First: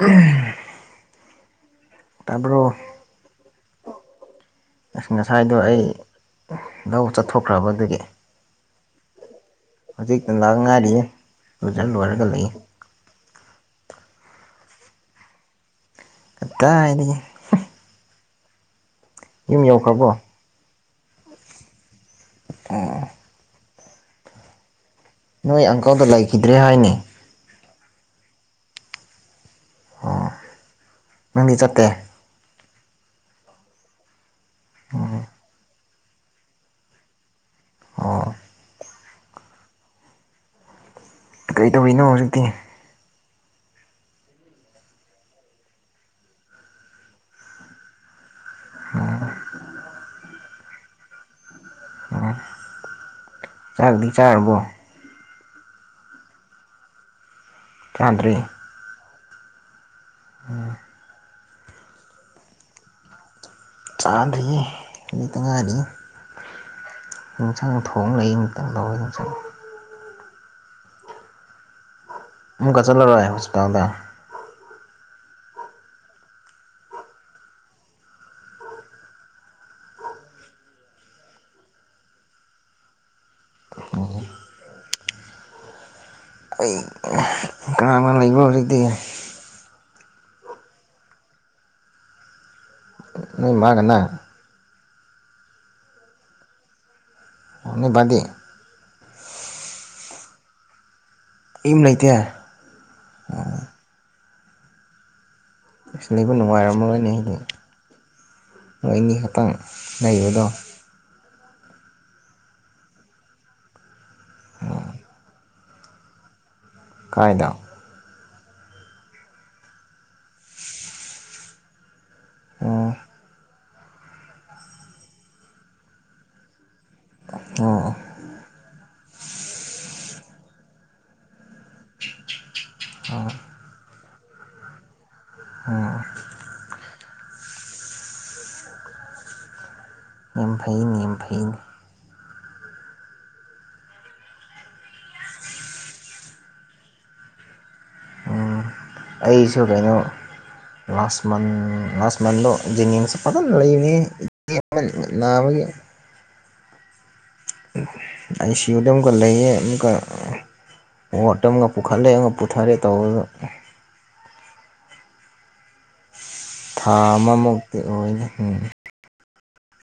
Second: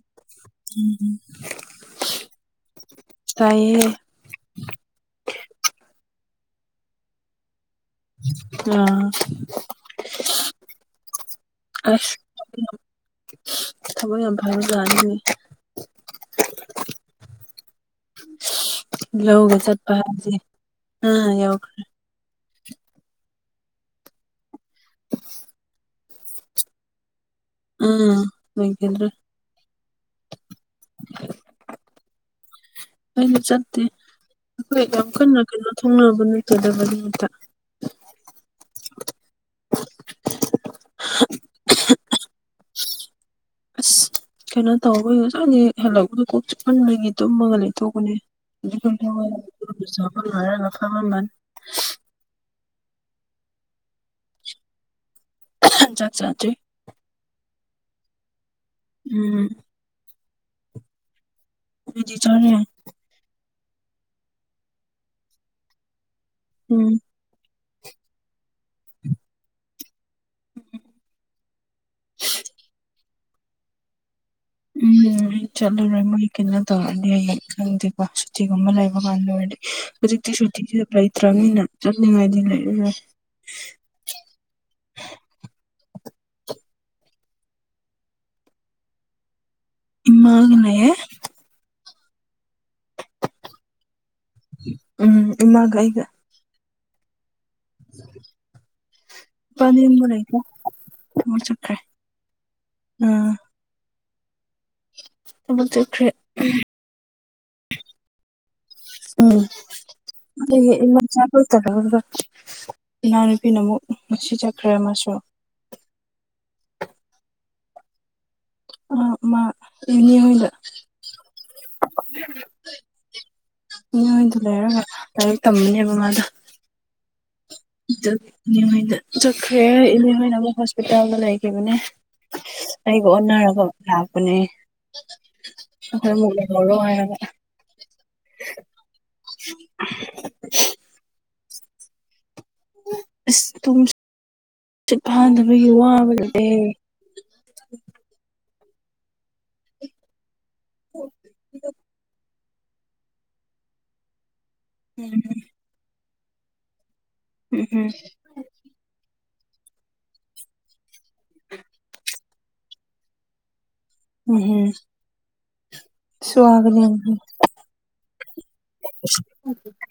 ꯎꯝ ꯎꯝꯝ ꯇꯥꯄꯣ ꯇꯥꯏꯌꯦ ꯑꯁ ꯉꯁꯥꯏꯗꯣ ꯑꯩ ꯂꯧ ꯆꯠꯊꯣꯛꯈ꯭ꯔꯕꯗꯒꯤ ꯑꯥ ꯍꯧꯖꯤꯛꯇ ꯂꯥꯛ ꯉꯥꯏꯔꯤꯌꯦꯖ ꯂꯣꯏꯔꯒ ꯂꯩ ꯊꯃꯣꯏ ꯌꯥꯝꯚꯔ ꯅꯤꯅꯤ ꯑꯠꯇ ꯍꯥꯏꯅꯤ ꯌꯒ ꯌꯨꯝ ꯁꯜꯄ ꯌꯧꯈ꯭ꯔꯕꯣ ꯍꯥꯏꯦ ꯑ ꯌꯎ ꯑꯣꯥ ꯑꯗ ꯂꯩꯈꯤꯗ꯭ꯔꯦ ꯍꯥꯏꯅꯤ ꯑꯥ ꯃꯦꯡꯀꯦꯗ꯭ꯔ ꯑꯣ ꯅꯪꯗꯤ ꯆꯠꯇꯦ ꯑꯩꯅ ꯆꯠꯇꯦ ꯑꯩꯈꯣꯏ ꯌꯥꯝ ꯀꯟꯅ ꯀꯩꯅꯣ ꯊꯣꯡꯅꯕ ꯅꯇꯗꯕ ꯅꯨꯃꯤꯠꯇ ꯑꯣ ꯀꯩ ꯇꯧꯔꯤꯤꯅꯣ ꯍꯧꯖꯤꯛꯇꯤ ꯑꯁ ꯀꯩꯅꯣ ꯇꯧꯕ ꯉꯁꯥꯡꯁ ꯍꯜꯂꯛꯄꯗ ꯀꯣꯛ ꯆꯨꯞꯍꯟꯕꯒꯤ ꯇꯨꯝꯃꯒ ꯂꯩꯊꯣꯛꯄꯅꯦ ꯏ ꯀꯇꯣꯁꯨ ꯄꯨ ꯔꯉꯥ ꯐꯕꯟ ꯆꯥꯛꯗꯤ ꯆꯥꯔꯕꯣ ꯑꯆꯥꯆꯥꯆꯦ ꯆꯥꯗ꯭ꯔꯤ ꯎꯝ ꯎꯝ ꯗꯤ ꯆꯦ ꯆꯥꯗ꯭ꯔꯤ ꯂꯩꯇ ꯉꯥꯏꯔꯤ ꯎꯝ ꯅꯨꯡꯁꯥꯡ ꯊꯣꯡ ꯂꯩꯏꯇꯪ ꯐꯥꯎꯋꯦ ꯅꯨꯡꯁꯪ ꯑꯃꯨꯛꯀ ꯆꯠꯂꯔꯣꯏ ꯍꯣꯁꯄꯤꯇꯥꯜꯗ ꯎꯝ ꯑꯩ ꯆꯠꯂꯨꯔꯣꯏ ꯃꯣꯏ ꯀꯩꯅꯣ ꯇꯧꯔꯗꯤ ꯑꯩ ꯈꯪꯗꯦꯀꯣ ꯁꯨꯇꯤꯒꯨꯝꯕ ꯂꯩꯕ ꯀꯥꯟꯗ ꯑꯣꯏꯔꯗꯤ ꯍꯧꯖꯤꯛꯇꯤ ꯁꯨꯇꯤꯒꯤꯦ ꯐ ꯂꯩꯇ꯭ꯔꯥꯅꯤꯅ ꯆꯠꯅꯤꯡꯉꯥꯏꯗꯤ ꯂꯩꯔꯦ [unintelligible] ꯑꯩ ꯀꯅꯥꯒ ꯂꯩꯕ ꯍꯧꯔꯗꯤ ꯏꯃꯥꯡ ꯉꯅꯦ ꯅ ꯃꯥꯒꯅꯦ ꯎꯝ ꯏꯃꯒ ꯑꯩꯒ ꯑꯅꯤꯕꯗꯤ ꯄꯅꯤꯝꯕꯔꯥꯏꯇ ꯃꯔ ꯆꯀ꯭ꯔꯦ ꯌꯨꯝ ꯂꯩꯇꯦ ꯑꯥ ꯇꯃ ꯆꯈ꯭ꯔꯦ ꯑꯩꯕꯨ ꯅꯨꯡꯉꯥꯏꯔꯝꯃꯔꯣꯏꯅꯤ ꯍꯥꯏꯗꯤ ꯅꯣꯏ ꯑꯅꯤ ꯈꯛꯇꯪ ꯂꯩꯕꯗꯣ ꯏꯃꯆꯥꯄ ꯇꯔꯗ ꯏꯅꯥꯎꯅꯨꯄꯤꯅ ꯑꯃꯨꯛ ꯅꯨꯡꯁꯤ ꯆꯠꯈ꯭ꯔꯦ ꯑꯃꯁꯨ ꯀꯥꯏꯗ ꯑ ꯃꯥ ꯏꯅꯤ ꯍꯗ ꯑꯣ ꯃꯤꯑꯣꯏꯗ ꯂꯩꯔꯒ ꯂꯥꯏꯔꯤꯛ ꯇꯝꯝꯕꯅꯦꯕ ꯃꯥꯗ ꯑꯣ ꯆꯠꯈ꯭ꯔꯦ ꯏꯅꯦ ꯍꯣꯏꯅ ꯑꯃꯨꯛ ꯍꯣꯁꯄꯤꯇꯥꯜꯗ ꯂꯩꯈꯤꯕꯅꯦ ꯑꯩꯒ ꯑꯣꯟꯅꯔꯒ ꯂꯥꯛꯄꯅꯦ ꯑꯣ ꯑꯩꯈꯣꯏ ꯑꯃꯨꯛ ꯃꯔ ꯍꯥꯏ ꯑ ꯌꯥꯝ ꯐꯩꯅꯤ ꯌꯥꯝ ꯐꯩꯅꯤ ꯑꯁ ꯇꯨꯝ ꯆꯠꯄꯥꯗꯕꯒꯤ ꯋꯥꯕ ꯂꯩ ꯑꯩꯁꯨ ꯀꯩꯅꯣ ꯂꯥꯁ ꯃꯟ ꯂꯥꯁ ꯃꯟꯗꯣ ꯖꯦꯅꯤꯝꯁꯦ ꯐꯖꯅ ꯂꯩꯕꯅꯦ ꯅꯥꯕꯒꯤ ꯎꯝ ꯎꯝ ꯑꯥꯏ ꯁꯤ ꯌꯨꯗ ꯑꯃꯨꯛꯀ ꯂꯩꯌꯦ ꯑꯃꯨꯛꯀ ꯃꯣꯠ ꯑꯃꯒ ꯄꯨꯈꯠꯂꯛꯑ‌ꯦ ꯑꯃꯒ ꯄꯨꯊꯔꯦ ꯇꯧꯕꯗ ꯎꯝ ꯍꯝ ꯊꯥ ꯑꯃꯃꯨꯛꯇꯤ ꯑꯣꯏꯅꯤ ꯎꯝ [unintelligible]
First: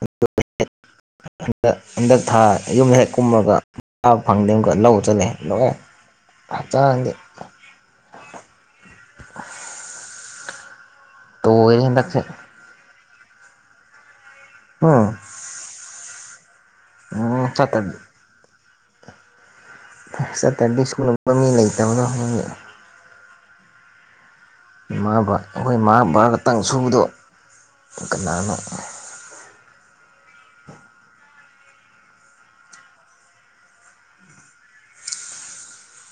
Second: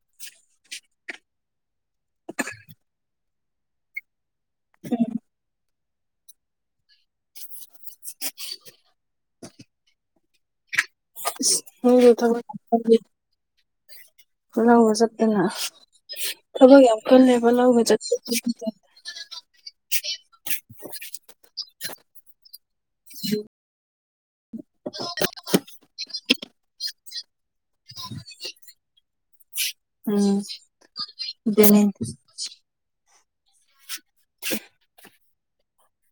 [unintelligible] ꯍꯟꯗꯛ ꯍꯟꯗꯛ ꯊꯥ ꯌꯨꯝ ꯍꯦꯛ ꯀꯨꯝꯃꯒ [unintelligible] ꯐꯪꯗ ꯂꯧ ꯆꯂ‌ꯦ ꯂꯧꯑꯦ ꯍꯛꯆꯥꯡꯗꯤ [unintelligible] ꯇꯣꯏꯔꯦ ꯍꯟꯗꯛꯁꯦ [unintelligible] ꯂꯧꯒ ꯎꯝ ꯆꯠꯇꯅ [unintelligible] ꯊꯕꯛ ꯌꯥꯝ ꯎꯝ ꯀꯜꯂꯦꯕ ꯂꯧꯒ ꯆꯠꯇ꯭ꯔꯗꯤ ꯆꯠꯇꯅ [unintelligible] ꯆꯠꯇ꯭ꯔꯗꯤ ꯁ꯭ꯀꯨꯜ [unintelligible] ꯃꯤ ꯂꯩꯇꯕꯗꯣ [unintelligible] ꯏꯃꯥꯕꯥ ꯑꯩꯈꯣꯏ ꯃꯥ ꯚꯕꯥ ꯈꯛꯇꯪ ꯁꯨꯕꯗꯣ ꯀꯅꯥꯅꯣ ꯎꯝ [unintelligible] [unintelligible]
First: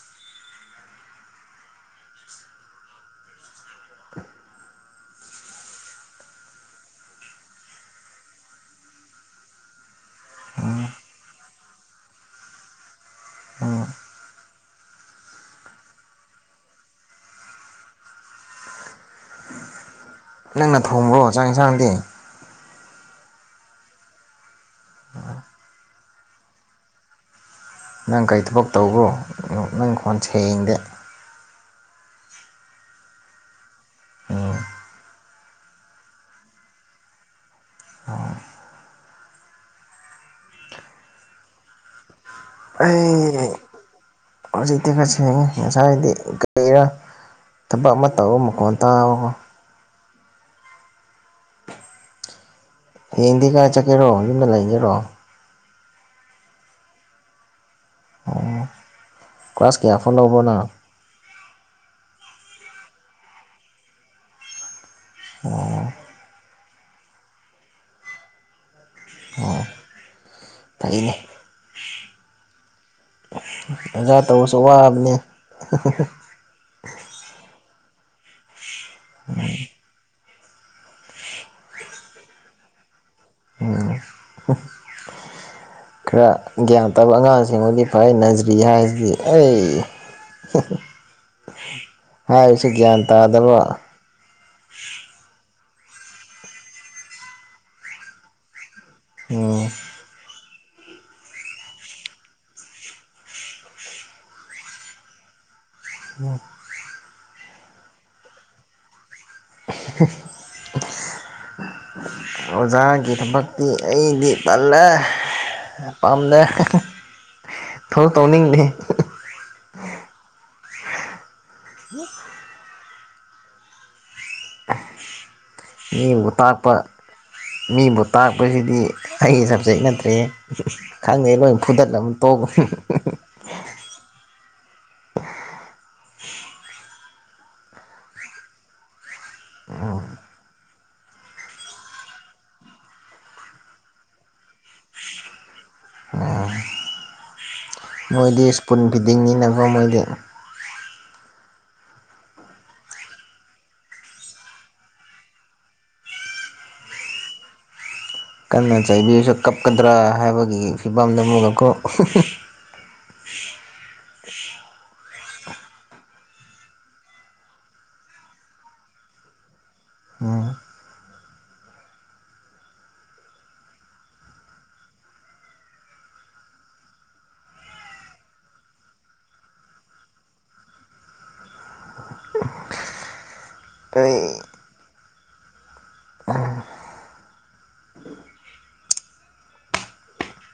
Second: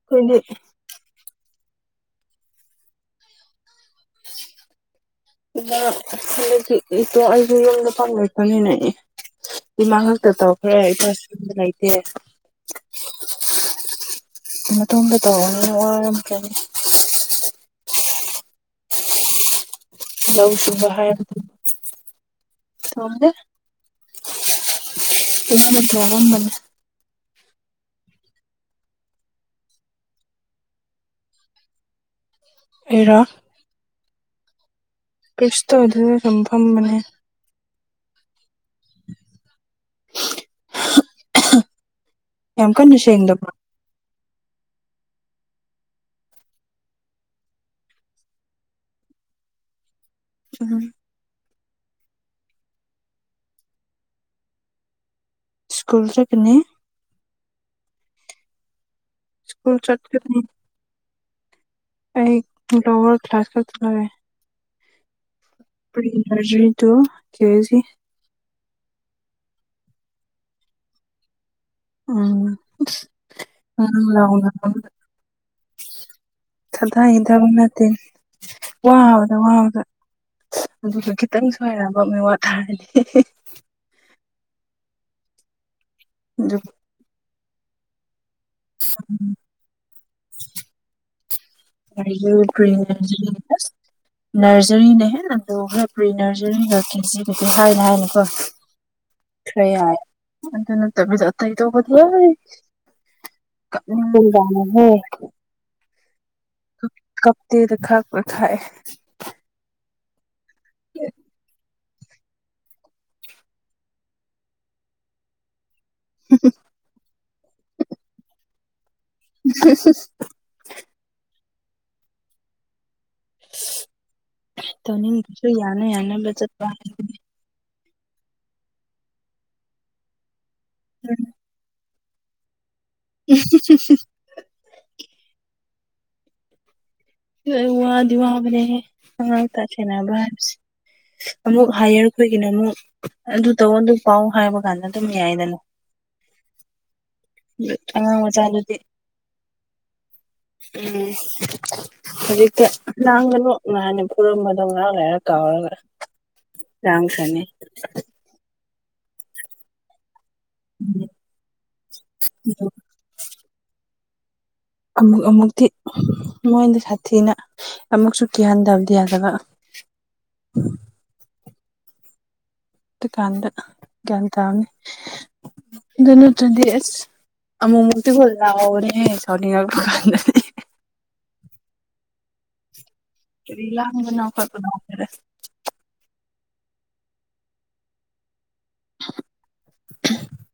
ꯑꯩꯈꯣꯏꯗꯤ [unintelligible] ꯏꯇꯣ ꯑꯩꯁꯨ ꯌꯨꯝꯗ [unintelligible] ꯏꯃꯥ ꯉꯥꯛꯛꯇ ꯇꯧꯈ꯭ꯔꯦ ꯏꯄꯥꯁꯨ ꯂꯩꯇꯦ ꯑꯣꯝ ꯃꯇ‌ꯣꯝꯇ ꯇꯧꯕꯅꯤꯅ ꯋꯥꯔꯝꯈꯔꯅꯤ ꯂꯧꯎ ꯅꯪꯅ ꯁꯨꯕ ꯍꯥꯏꯕ ꯊꯣꯡꯕ꯭ꯔꯣ ꯆꯥꯛ ꯌꯦꯟꯁꯥꯡꯗꯤ ꯊ‌ꯣꯡꯗ‌ꯦ [unintelligible] ꯕꯅꯤ ꯅꯪ ꯀꯔꯤ ꯊꯕꯛ ꯇꯧꯕ꯭ꯔꯣ ꯅꯪ ꯈꯣꯟ ꯁꯦꯡꯗꯦ ꯑꯩꯔ‌ꯣ ꯎꯝ ꯀꯩꯁꯨ ꯇꯧꯗ‌ꯦꯗ ꯑꯗꯨꯝ ꯐꯝꯕꯅꯦ ꯌꯥꯝ ꯀꯟꯅ ꯑꯩ ꯁꯦꯡꯗꯕ꯭ꯔꯣ ꯍꯧꯖꯤꯛꯇꯤ ꯈꯔ ꯁ‌ꯦꯡꯉ‌ꯦ ꯉꯁꯥꯏꯗꯤ ꯀꯔꯤꯔ ꯊꯕꯛ ꯑꯃ ꯇꯧꯕ ꯃꯈꯣꯟ ꯇꯥꯕꯀꯣ ꯎꯝ ꯍꯌꯦꯡꯗꯤ ꯀꯥꯏ ꯆꯠꯀꯦꯔꯣ ꯌꯨꯝꯗ ꯂꯩꯒꯦꯔꯣ ꯁ꯭ꯀꯨꯜ ꯆꯠꯀꯅꯤ ꯁ꯭ꯀꯨꯜ ꯀ꯭ꯂꯥꯁ ꯀꯌꯥ ꯐꯥꯎ ꯆꯠꯀꯅꯤ ꯂꯧꯕ꯭ꯔꯣ ꯅꯪ ꯑꯩ ꯂ‌ꯣꯋꯔ ꯀ꯭ꯂꯥꯁ ꯀꯛꯈ꯭ꯔꯦ ꯑꯣ [unintelligible] ꯑꯣ ꯐꯩꯌ‌ꯦ ꯎꯝ ꯉꯔꯥꯡ ꯑꯣꯖꯥ ꯇꯧꯔꯁꯨ ꯋꯥꯕꯅꯤ ꯊꯊꯥꯒꯤ ꯊꯕꯛ ꯅꯠꯇꯦ ꯋꯥꯕꯗ ꯋꯥꯕꯗ ꯑꯗꯨꯒ ꯈꯤꯇꯪ ꯁꯣꯏꯔꯛꯑꯕ ꯃꯤꯋꯥ ꯇꯥꯔꯅꯤ ꯎꯝ ꯈꯔ ꯑꯗꯨꯒ ꯒ꯭ꯌꯥꯟ ꯇꯥꯕ ꯑꯉꯥꯡꯁꯤꯡꯕꯨꯗꯤ ꯐꯥꯏ ꯅꯖꯔꯤ ꯍꯥꯏꯁꯤꯗꯤ ꯑꯩ ꯅꯔꯖꯔꯤ ꯍꯥꯏꯔꯁꯨ ꯄ꯭ꯔꯤ ꯒ꯭ꯌꯥꯟ ꯅꯔꯖꯔꯤ ꯇꯥꯗꯕ ꯑꯁ ꯅꯔꯖꯔꯤꯅ ꯍ‌ꯦꯟꯅ ꯂꯨꯈ꯭ꯔ‌ꯦ ꯄ꯭ꯔꯤ ꯅꯔꯖꯔꯤꯒ ꯀꯦꯖꯤꯒꯗꯤ ꯍꯥꯏꯅ ꯍꯥꯏꯅꯀꯣ ꯎꯝ ꯈꯔ ꯌꯥꯏ ꯑꯗꯨ ꯅꯠꯇꯕꯁꯨ ꯑꯇꯩ ꯇꯧꯕꯗꯤ ꯑꯩ ꯀꯞꯅꯤꯡꯕꯖꯥꯠꯅꯤꯍ‌ꯦ ꯍꯝ ꯀꯞꯇ‌ꯦꯗ ꯈꯥꯛꯄ ꯈꯥꯛꯑꯦ [unintelligible] [unintelligible] ꯑꯣꯖꯥꯒꯤ ꯊꯕꯛꯇꯤ ꯑꯩꯗꯤ ꯇꯜꯂꯦ ꯄꯥꯝꯗꯦ [unintelligible] ꯊꯕꯛ ꯇꯧꯅꯤꯡꯗꯦ [unintelligible] [unintelligible] ꯇꯧꯅꯤꯡꯗ꯭ꯔꯁꯨ ꯌꯥꯅ ꯃꯤꯕꯨ ꯌꯥꯅꯕ ꯆꯠꯄ ꯇꯥꯛꯄ ꯃꯤꯕꯨ ꯇꯥꯛꯄꯁꯤꯗꯤ ꯑꯩꯒꯤ ꯁꯕꯖꯦꯛ ꯅꯠꯇ꯭ꯔꯦ ꯈꯪꯗꯦ ꯂꯣꯏꯅ ꯐꯨꯗꯠꯂꯝ ꯇꯣꯛ [unintelligible] [unintelligible] [unintelligible] ꯋꯥꯗꯤ ꯋꯥꯕꯅꯦꯍꯦ ꯑꯉꯥꯡꯀ ꯁꯦꯟꯅꯕ ꯍꯥꯏꯕꯁꯦ ꯑꯃꯨꯛ ꯍꯥꯏꯌꯔꯈꯣꯏꯒꯤꯅ ꯑꯃꯨꯛ ꯑꯗꯨ ꯇꯧ ꯑꯗꯨ ꯄꯥꯎ ꯍꯥꯏꯕ ꯀꯥꯟꯗ ꯑꯗꯨꯝ ꯌꯥꯏꯗꯅ [unintelligible] [unintelligible] ꯃꯣꯏꯗꯤ ꯃꯆꯥꯗꯨꯗꯤ ꯏꯁ꯭ꯄꯨꯟ ꯐꯤꯗꯤꯡꯅꯤꯅ ꯀ‌ꯣ ꯃꯣꯏꯗꯤ ꯎꯝ ꯍꯧꯖꯤꯛꯇ ꯂꯥꯡꯒꯅꯣ ꯒꯥꯏꯅ ꯐꯨꯔꯝꯕꯗꯣ ꯉꯍꯥꯛ ꯂꯩꯥꯏꯔ ꯀꯥꯎꯔꯒ ꯔꯥꯡ ꯈꯅꯤ ꯀꯟꯅ ꯆꯩꯥꯕꯤꯔꯁꯨ ꯀꯞꯀꯗ꯭ꯔꯥ ꯍꯥꯏꯕꯒꯤ ꯐꯤꯕꯝꯗꯅ‌ꯦꯕꯀ‌ꯣ ꯎꯝ ꯑꯃꯨꯛ ꯑꯃꯨꯛꯇꯤ ꯃꯣꯏꯅ ꯁꯥꯊꯤꯅ ꯑꯃꯨꯛꯁꯨ ꯀꯤꯍꯟꯗꯕꯗꯤ ꯌꯥꯗꯕ ꯎꯝ ꯗꯨꯀꯥꯟꯗ ꯒ꯭ꯌꯥꯟ ꯇꯥꯔꯅꯤ ꯑꯗꯨ ꯅꯠꯇ꯭ꯔꯗꯤ ꯑꯁ ꯑꯃꯨ ꯃꯨꯛꯇꯤꯀꯣ ꯂꯥꯎꯕꯅꯤꯍꯦ ꯁꯥꯎꯅꯤꯡꯕꯀꯥꯟꯗꯗꯤ ꯀꯔꯤ ꯂꯥꯡꯕꯅꯣ ꯑꯩ [unintelligible] [unintelligible]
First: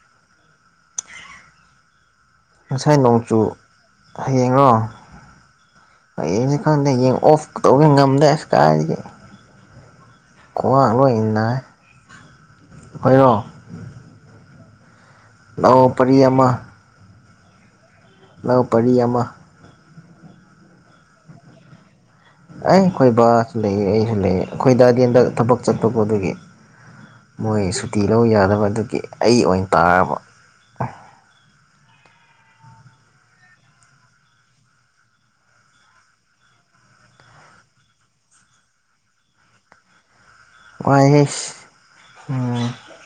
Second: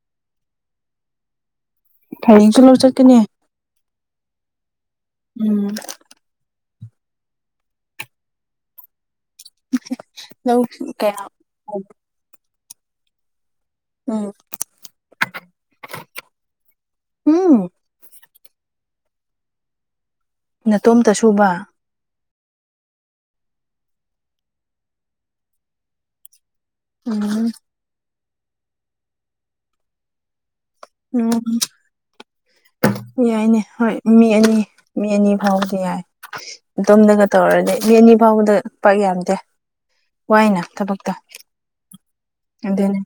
ꯍꯌꯦꯡꯁꯨ ꯂꯧ ꯉꯁꯥꯏ ꯆꯠꯀꯅꯤ ꯅꯣꯡꯆꯨ ꯍꯌꯦꯡꯔꯣ ꯎꯝ ꯍꯌꯦꯡꯁꯦ ꯈꯪꯗꯦ ꯌꯦꯡ ꯑꯣꯐ ꯇꯧꯒꯦ ꯉꯝꯗ꯭ꯔꯦ ꯑꯁ ꯀꯥꯏꯗꯒꯤ ꯂꯧ ꯈꯋꯥꯡ ꯂꯣꯏ ꯀꯌꯥ ꯅꯥꯏ ꯑꯣꯏꯔꯣ ꯎꯝ ꯂꯧ ꯄꯔꯤ ꯑꯃ ꯍꯝ ꯂꯧ ꯄꯔꯤ ꯑꯃ ꯅꯇꯣꯝꯇ ꯁꯨꯕ ꯑꯦ ꯑꯩꯈꯣꯏ ꯕꯥꯁꯨ ꯂꯩꯌꯦ ꯑꯩꯁꯨ ꯂꯩꯌꯦ ꯑꯩꯈꯣꯏ ꯗꯥꯗꯤ ꯍꯟꯗꯛ ꯊꯕꯛ ꯆꯠꯄꯀꯣ ꯑꯗꯨꯒꯤ ꯎꯝ ꯃꯣꯏ ꯁꯨꯇꯤ ꯂꯧ ꯌꯥꯗꯕ ꯑꯗꯨꯒꯤ ꯑꯩ ꯑꯣꯏꯅ ꯇꯥꯔꯕ ꯎꯝ [unintelligible] ꯌꯥꯏꯅꯦ ꯍꯣꯏ ꯃꯤ ꯑꯅꯤ ꯃꯤ ꯑꯅꯤ ꯐꯥꯎꯕꯗꯤ ꯌꯥꯏ ꯑꯗꯣꯝꯗꯅ ꯇꯧꯔꯗꯤ ꯃꯤ ꯑꯅꯤ ꯐꯥꯎꯕꯗ ꯄꯥꯛ ꯌꯥꯝꯗꯦ ꯋꯥꯏꯅ ꯊꯕꯛꯇꯣ ꯋꯥꯏꯍꯦ ꯎꯝ ꯑꯗꯨꯅꯤ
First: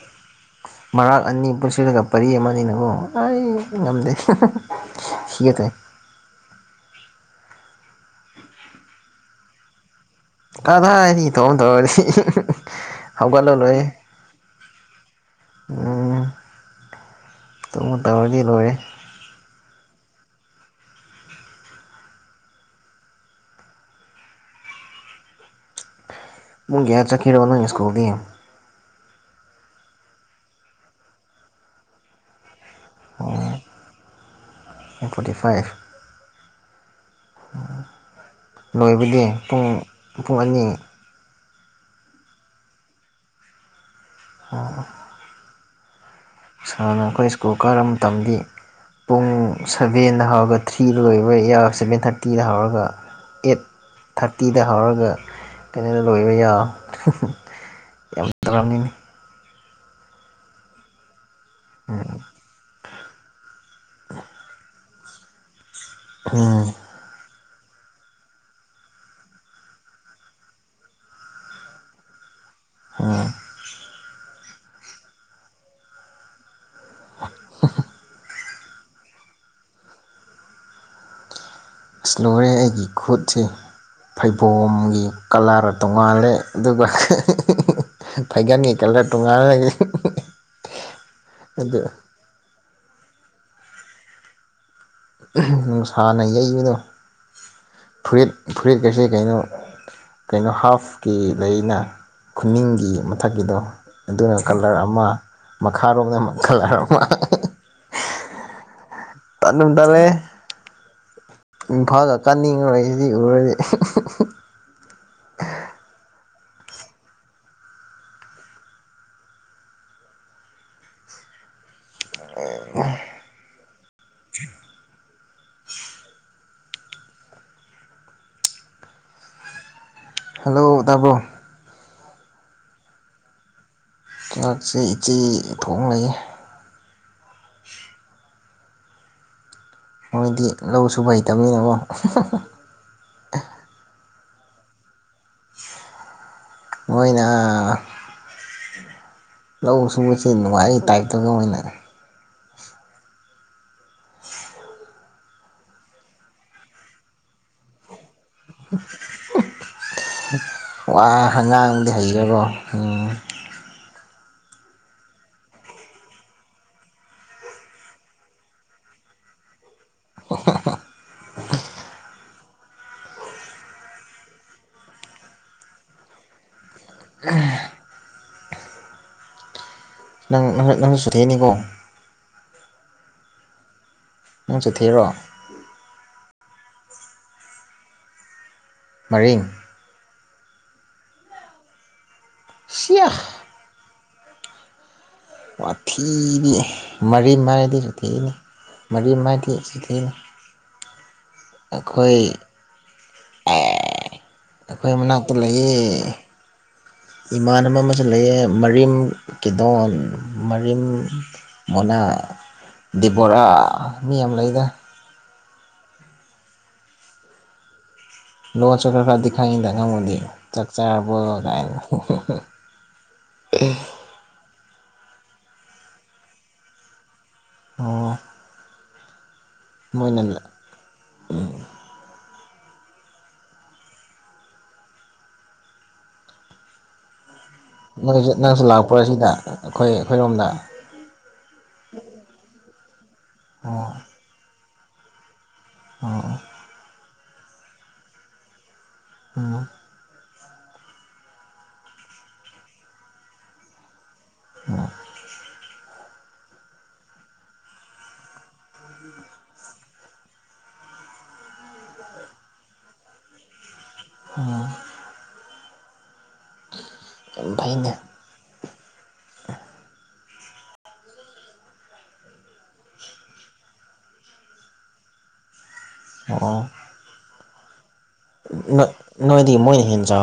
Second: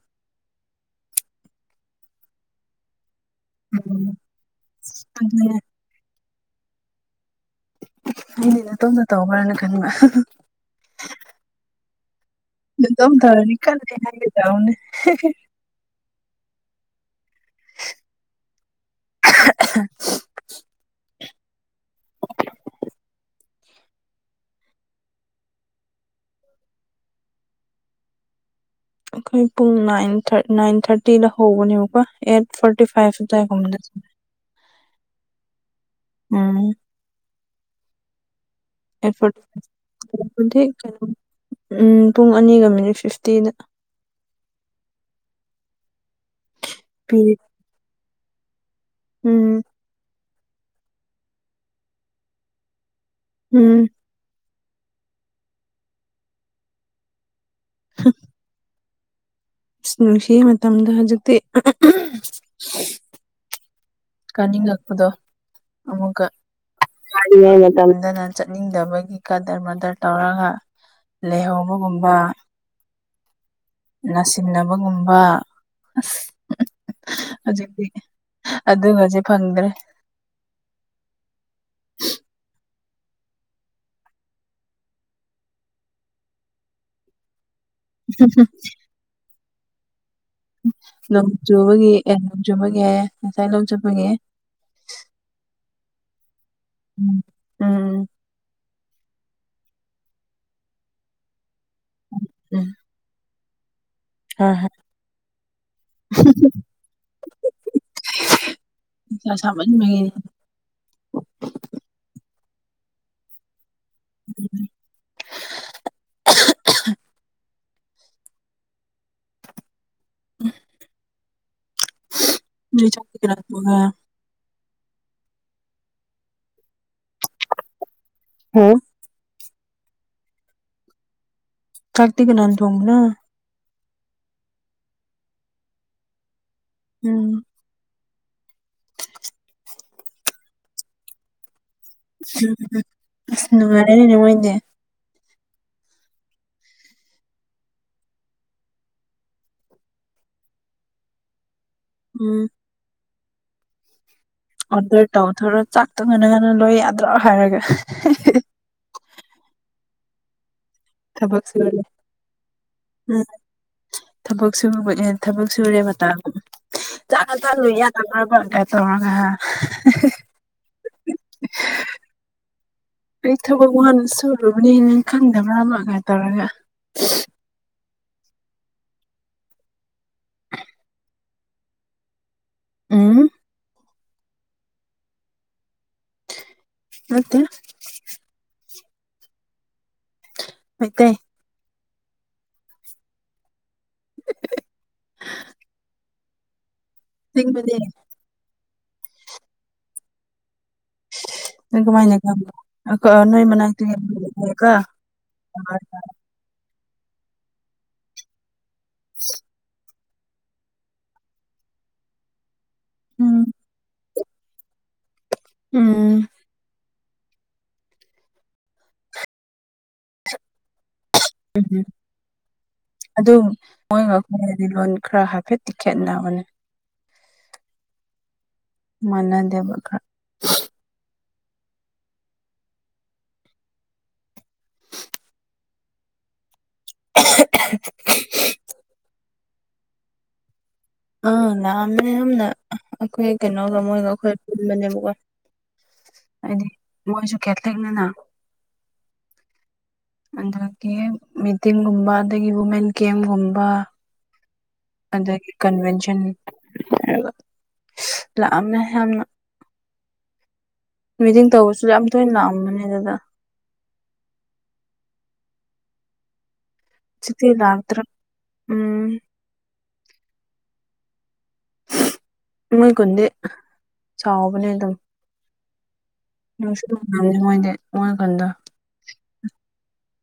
ꯃꯔꯥꯛ ꯑꯅꯤ ꯄꯨꯟꯁꯤꯜꯂꯒ ꯄꯔꯤ ꯑꯃꯅꯤꯅꯀꯣ ꯑꯩ ꯎꯝ ꯉꯝꯗꯦ [unintelligible] ꯁꯝꯒꯦ ꯑꯗꯨꯅꯦ ꯇꯧꯏ ꯑꯩꯗꯤ ꯅꯇꯣꯝꯗ ꯇꯧꯕ꯭ꯔꯅ ꯈꯟꯕ ꯑꯗ ꯏꯇꯣꯝ ꯇꯣꯔꯗꯤ ꯅꯇꯣꯝ ꯇꯧꯔꯗꯤ ꯀꯟꯂꯦ ꯍꯥꯏꯒꯦ ꯇꯧꯕꯅꯤ ꯎꯝ ꯇꯧꯔꯗꯤ ꯇꯧꯔꯗꯤ ꯂꯣꯏꯔꯦ [unintelligible] ꯄꯨꯡ ꯀꯌꯥ ꯆꯠꯀꯦꯔꯣ ꯅꯪꯒꯤ ꯏꯁꯀꯨꯜꯗꯤ ꯑꯩꯈꯣꯏ ꯄꯨꯡ ꯅꯥꯏꯟ ꯅꯥꯏꯟ ꯊꯥꯔꯇꯤꯗ ꯍꯧꯕꯅꯦꯕꯀꯣ ꯑꯦꯠ ꯐꯣꯔꯇꯤ ꯐꯥꯏꯚ ꯑꯗꯥꯏꯒꯨꯝꯕꯗ ꯆꯠꯄꯅꯦ ꯅꯥꯏꯟ ꯐꯣꯔꯇꯤ ꯐꯥꯏꯚ ꯎꯝ ꯑꯩꯠ ꯂꯣꯏꯕꯗꯤ ꯐꯣꯔꯇꯤ ꯄꯨꯡ ꯐꯥꯏꯚ ꯄꯨꯡ ꯑꯅꯤ ꯀꯩꯅꯣ ꯎꯝ ꯄꯨꯡ ꯑꯅꯤꯒ ꯃꯤꯅꯤꯠ ꯐꯤꯐꯇꯤꯗ ꯑꯣ ꯁꯅ ꯑꯩꯈꯣꯏ ꯄꯤꯔꯤ ꯁ ꯀꯨꯀꯔ ꯃꯇꯝꯗꯤ ꯄꯨꯡ ꯎꯝ ꯁꯚꯦꯟꯗ ꯍꯧꯥꯎꯔꯒ ꯊ꯭ꯔꯤ ꯂꯣꯏꯕ ꯁꯚꯦꯟ ꯊꯥꯔꯇꯤꯗ ꯍꯧꯔꯒ ꯑꯦꯠ ꯎꯝ ꯊꯥꯔꯇꯤꯗ ꯍꯧꯔꯒ ꯀꯩꯅꯣꯗ ꯂꯣꯏꯕ ꯌꯥ ꯌꯥꯝ ꯇꯧꯔꯝꯅꯤꯅꯤ ꯅꯨꯡꯁꯤꯒꯤ ꯃꯇꯝꯗ ꯍꯧꯖꯤꯛꯇꯤ ꯀꯥꯅꯤꯡꯉꯛꯄꯗꯣ ꯑꯃꯨꯛꯀ ꯎꯝ ꯍꯥꯏꯔꯤꯉꯩ ꯃꯇꯝꯗꯅ ꯆꯠꯅꯤꯡꯗꯕꯒꯤ ꯀꯥꯗꯔ ꯃꯥꯗꯔ ꯇꯧꯔꯒ ꯂꯩꯍꯧꯕꯒꯨꯝꯕ ꯑꯝ ꯅꯥꯁꯤꯟꯅꯕꯒꯨꯝꯕ ꯑꯁ ꯍꯧꯖꯤꯛꯗꯤ ꯑꯗꯨꯒꯁꯦ ꯐꯪꯗ꯭ꯔꯦ ꯏꯁ ꯂꯣꯏꯔꯦ ꯑꯩꯒꯤ ꯈꯨꯠꯁꯤ ꯐꯩꯕꯣꯝꯒꯤ ꯀꯂꯔ ꯇꯣꯡꯉꯥꯜꯂꯦ ꯑꯗꯨꯒ [unintelligible] ꯐꯩꯒꯟꯒꯤ ꯀꯂꯔ ꯇꯣꯉꯥꯟꯂꯦ [unintelligible] ꯅꯣꯡ ꯆꯨꯕꯒꯤ ꯑꯦ ꯅꯣꯡ ꯆꯨꯕꯒꯤ ꯍꯥꯏ ꯉꯁꯥꯏ ꯅꯣꯡ ꯆꯨꯕꯒꯤ ꯅꯨꯡꯁꯥꯅ ꯌꯩꯕꯗꯣ ꯎꯝ ꯎꯝ ꯐꯨꯔꯤꯠ ꯐꯨꯔꯤꯠꯀꯁꯦ ꯀꯩꯅꯣ ꯀꯩꯅꯣ ꯍꯥꯐꯀꯤ ꯂꯩꯅ ꯎꯝ ꯈꯨꯅꯤꯡꯒꯤ ꯄꯊꯛꯀꯤꯗꯣ ꯑꯗꯨꯅ ꯍꯣꯏ ꯍꯣꯏ ꯀꯂꯔ ꯑꯃ ꯃꯈꯥꯔꯣꯝꯗ ꯀꯂꯔ ꯑꯃ ꯅꯨꯡꯁꯥ ꯇꯠ ꯁꯥꯃꯟꯕꯒꯤ ꯇꯠꯂꯦ ꯏꯝꯐꯥꯜꯗ ꯀꯥꯅꯤꯡꯉꯨꯔꯣꯏ ꯁꯤ ꯎꯔꯗꯤ ꯎꯝ ꯎꯝ ꯆꯥ ꯔꯒ ꯍꯥ ꯍꯜꯂꯣ ꯇꯗꯥꯕꯣ ꯀꯥꯛꯇꯤ ꯀꯅꯟ ꯇꯣ ꯀꯥꯛꯁꯦ ꯏꯆꯦ ꯊꯣꯛꯣꯡꯅꯩ ꯎꯝ ꯃꯣꯏꯗꯤ ꯂꯧ ꯁꯨꯕ ꯍꯩꯇꯕꯅꯤꯅꯀꯣ ꯎꯝ ꯑꯁ ꯅꯨꯡꯉꯥꯏꯔꯦꯅꯤꯅꯦ ꯃꯣꯏꯅꯦ ꯃꯣꯏꯅ ꯂꯧ ꯁꯨꯕꯕꯁꯤꯦ ꯅꯨꯡꯉꯥꯏꯩ ꯇꯥꯏꯞꯇꯒ ꯑꯣꯏꯅ ꯎꯝ ꯑꯣꯗꯔ ꯇꯧꯊꯔꯣ ꯆꯥꯛꯇꯣꯡ ꯉꯅ ꯉꯟꯅ ꯂꯣꯏ ꯌꯥꯗ꯭ꯔꯣ ꯍꯥꯏꯔꯒ ꯋꯥ ꯊꯕꯛ ꯁꯨꯔꯦ ꯑꯉꯥꯡꯗꯤ ꯍꯩꯖꯔꯣ ꯎꯝ ꯊꯕꯛ ꯁ ꯊꯕꯛ ꯁꯨꯔꯦ ꯃꯇꯥ ꯆ ꯀ ꯆ ꯂꯨ ꯌꯥ ꯇꯗꯔꯒ ꯀꯦ ꯇꯔꯒ ꯑꯣ ꯍ ꯑꯩ ꯊꯕꯛ ꯋꯥꯟ ꯁꯨꯨꯔꯨꯕꯅꯦ ꯅꯪ ꯈꯪꯗꯕ꯭ꯔꯥ ꯑꯃꯒꯥꯏ ꯇꯧꯔꯒ ꯎꯝ ꯅꯪꯪ ꯅꯪꯁꯨ ꯆꯨꯊꯛꯑꯅꯤꯀꯣ ꯑ ꯃ ꯆ ꯊꯦꯔꯣ ꯃꯠꯇ ꯃꯔꯤꯡ ꯃꯗ ꯁꯤꯐ [unintelligible] ꯋꯥꯊꯤꯗꯤ ꯃꯔꯤ ꯑꯁꯦꯡꯕꯅꯦ ꯃꯥꯏꯗꯤꯁꯨ ꯊꯤꯅ ꯃꯔꯤ ꯃꯥꯏꯗꯁꯨ ꯊꯤꯅ ꯀꯃꯥꯏꯅꯦ ꯀ ꯅꯣꯏ ꯃꯅꯥ ꯑꯩꯈꯣꯏ ꯀ ꯃꯅꯥꯛꯇ ꯂꯩꯌꯦ ꯏꯃꯥꯟꯅꯕ ꯑꯃꯁꯨ ꯂꯩꯌꯦ ꯃꯔꯤꯝ ꯀꯗꯣ ꯃꯔꯤꯝ ꯃꯣꯅꯥ ꯗꯤꯦꯕꯣꯔꯥ ꯎꯝ ꯃꯤ ꯌꯥꯝ ꯂꯩꯗ ꯎꯝ ꯂꯣꯍ ꯆꯒ꯭ꯔ ꯈ ꯗꯤꯏꯗ ꯅ ꯍꯗ ꯆꯥꯛ ꯆꯥꯔꯕ ꯀꯥꯏꯅ ꯎꯝ ꯍꯗꯤ ꯂꯣꯟ ꯈꯔ ꯍꯥꯏꯐꯦꯠꯇꯤ ꯈꯦꯠꯅꯕꯅꯦ ꯑꯣ ꯃꯅꯗꯦꯕ ꯅ ꯎꯝ [unintelligible] ꯅꯪ ꯅꯪꯁꯨ ꯂꯥꯛꯄ ꯑꯁꯤꯗ ꯑꯩꯈꯣꯏ ꯑꯩꯈꯣꯏꯔꯣꯝꯗ ꯑꯥ ꯂꯥꯛꯑꯃꯦ ꯌꯥꯝꯅ ꯑꯩꯈꯣꯏ ꯀꯩꯅꯣꯒ ꯑꯣ ꯃꯣꯏꯒ ꯑꯩꯈꯣꯏ ꯄꯨꯟꯕꯅꯦꯕꯀꯣ ꯑꯣ ꯍꯥꯏꯗꯤ ꯃꯣꯏꯁꯨ ꯀꯦꯠꯂꯤꯛꯅꯤꯅ ꯎꯝ ꯑꯗꯒꯤ ꯃꯤꯇꯤꯡꯒꯨꯝꯕ ꯑꯗꯒꯤ ꯋꯨꯃꯦꯟ ꯀꯦꯝꯒꯨꯝꯕ ꯑ ꯑꯗꯒꯤ ꯀꯟꯚꯦꯟꯁꯟ ꯂꯥꯛꯑꯝꯅ ꯌꯥꯝꯅ ꯃꯤꯇꯤꯡ ꯇꯧꯕꯁꯨ ꯌꯥꯝ ꯇꯣꯏꯅ ꯂꯥꯛꯑꯝꯕꯅꯦ ꯑꯗꯨꯗ ꯑꯣꯝ ꯆꯇ ꯌꯥꯝ ꯐꯩꯅꯦ ꯂꯇ꯭ꯔ ꯎꯝ ꯃꯣꯏ ꯀꯨꯟꯗꯤ ꯆꯥꯎꯕꯅꯦ ꯑꯗꯨꯝ ꯅꯅꯨꯡꯁꯨꯉꯣꯏꯗꯤ ꯅꯣꯏ ꯅꯣꯏꯗꯤ ꯃꯣꯏꯅ ꯍꯦꯟ ꯆ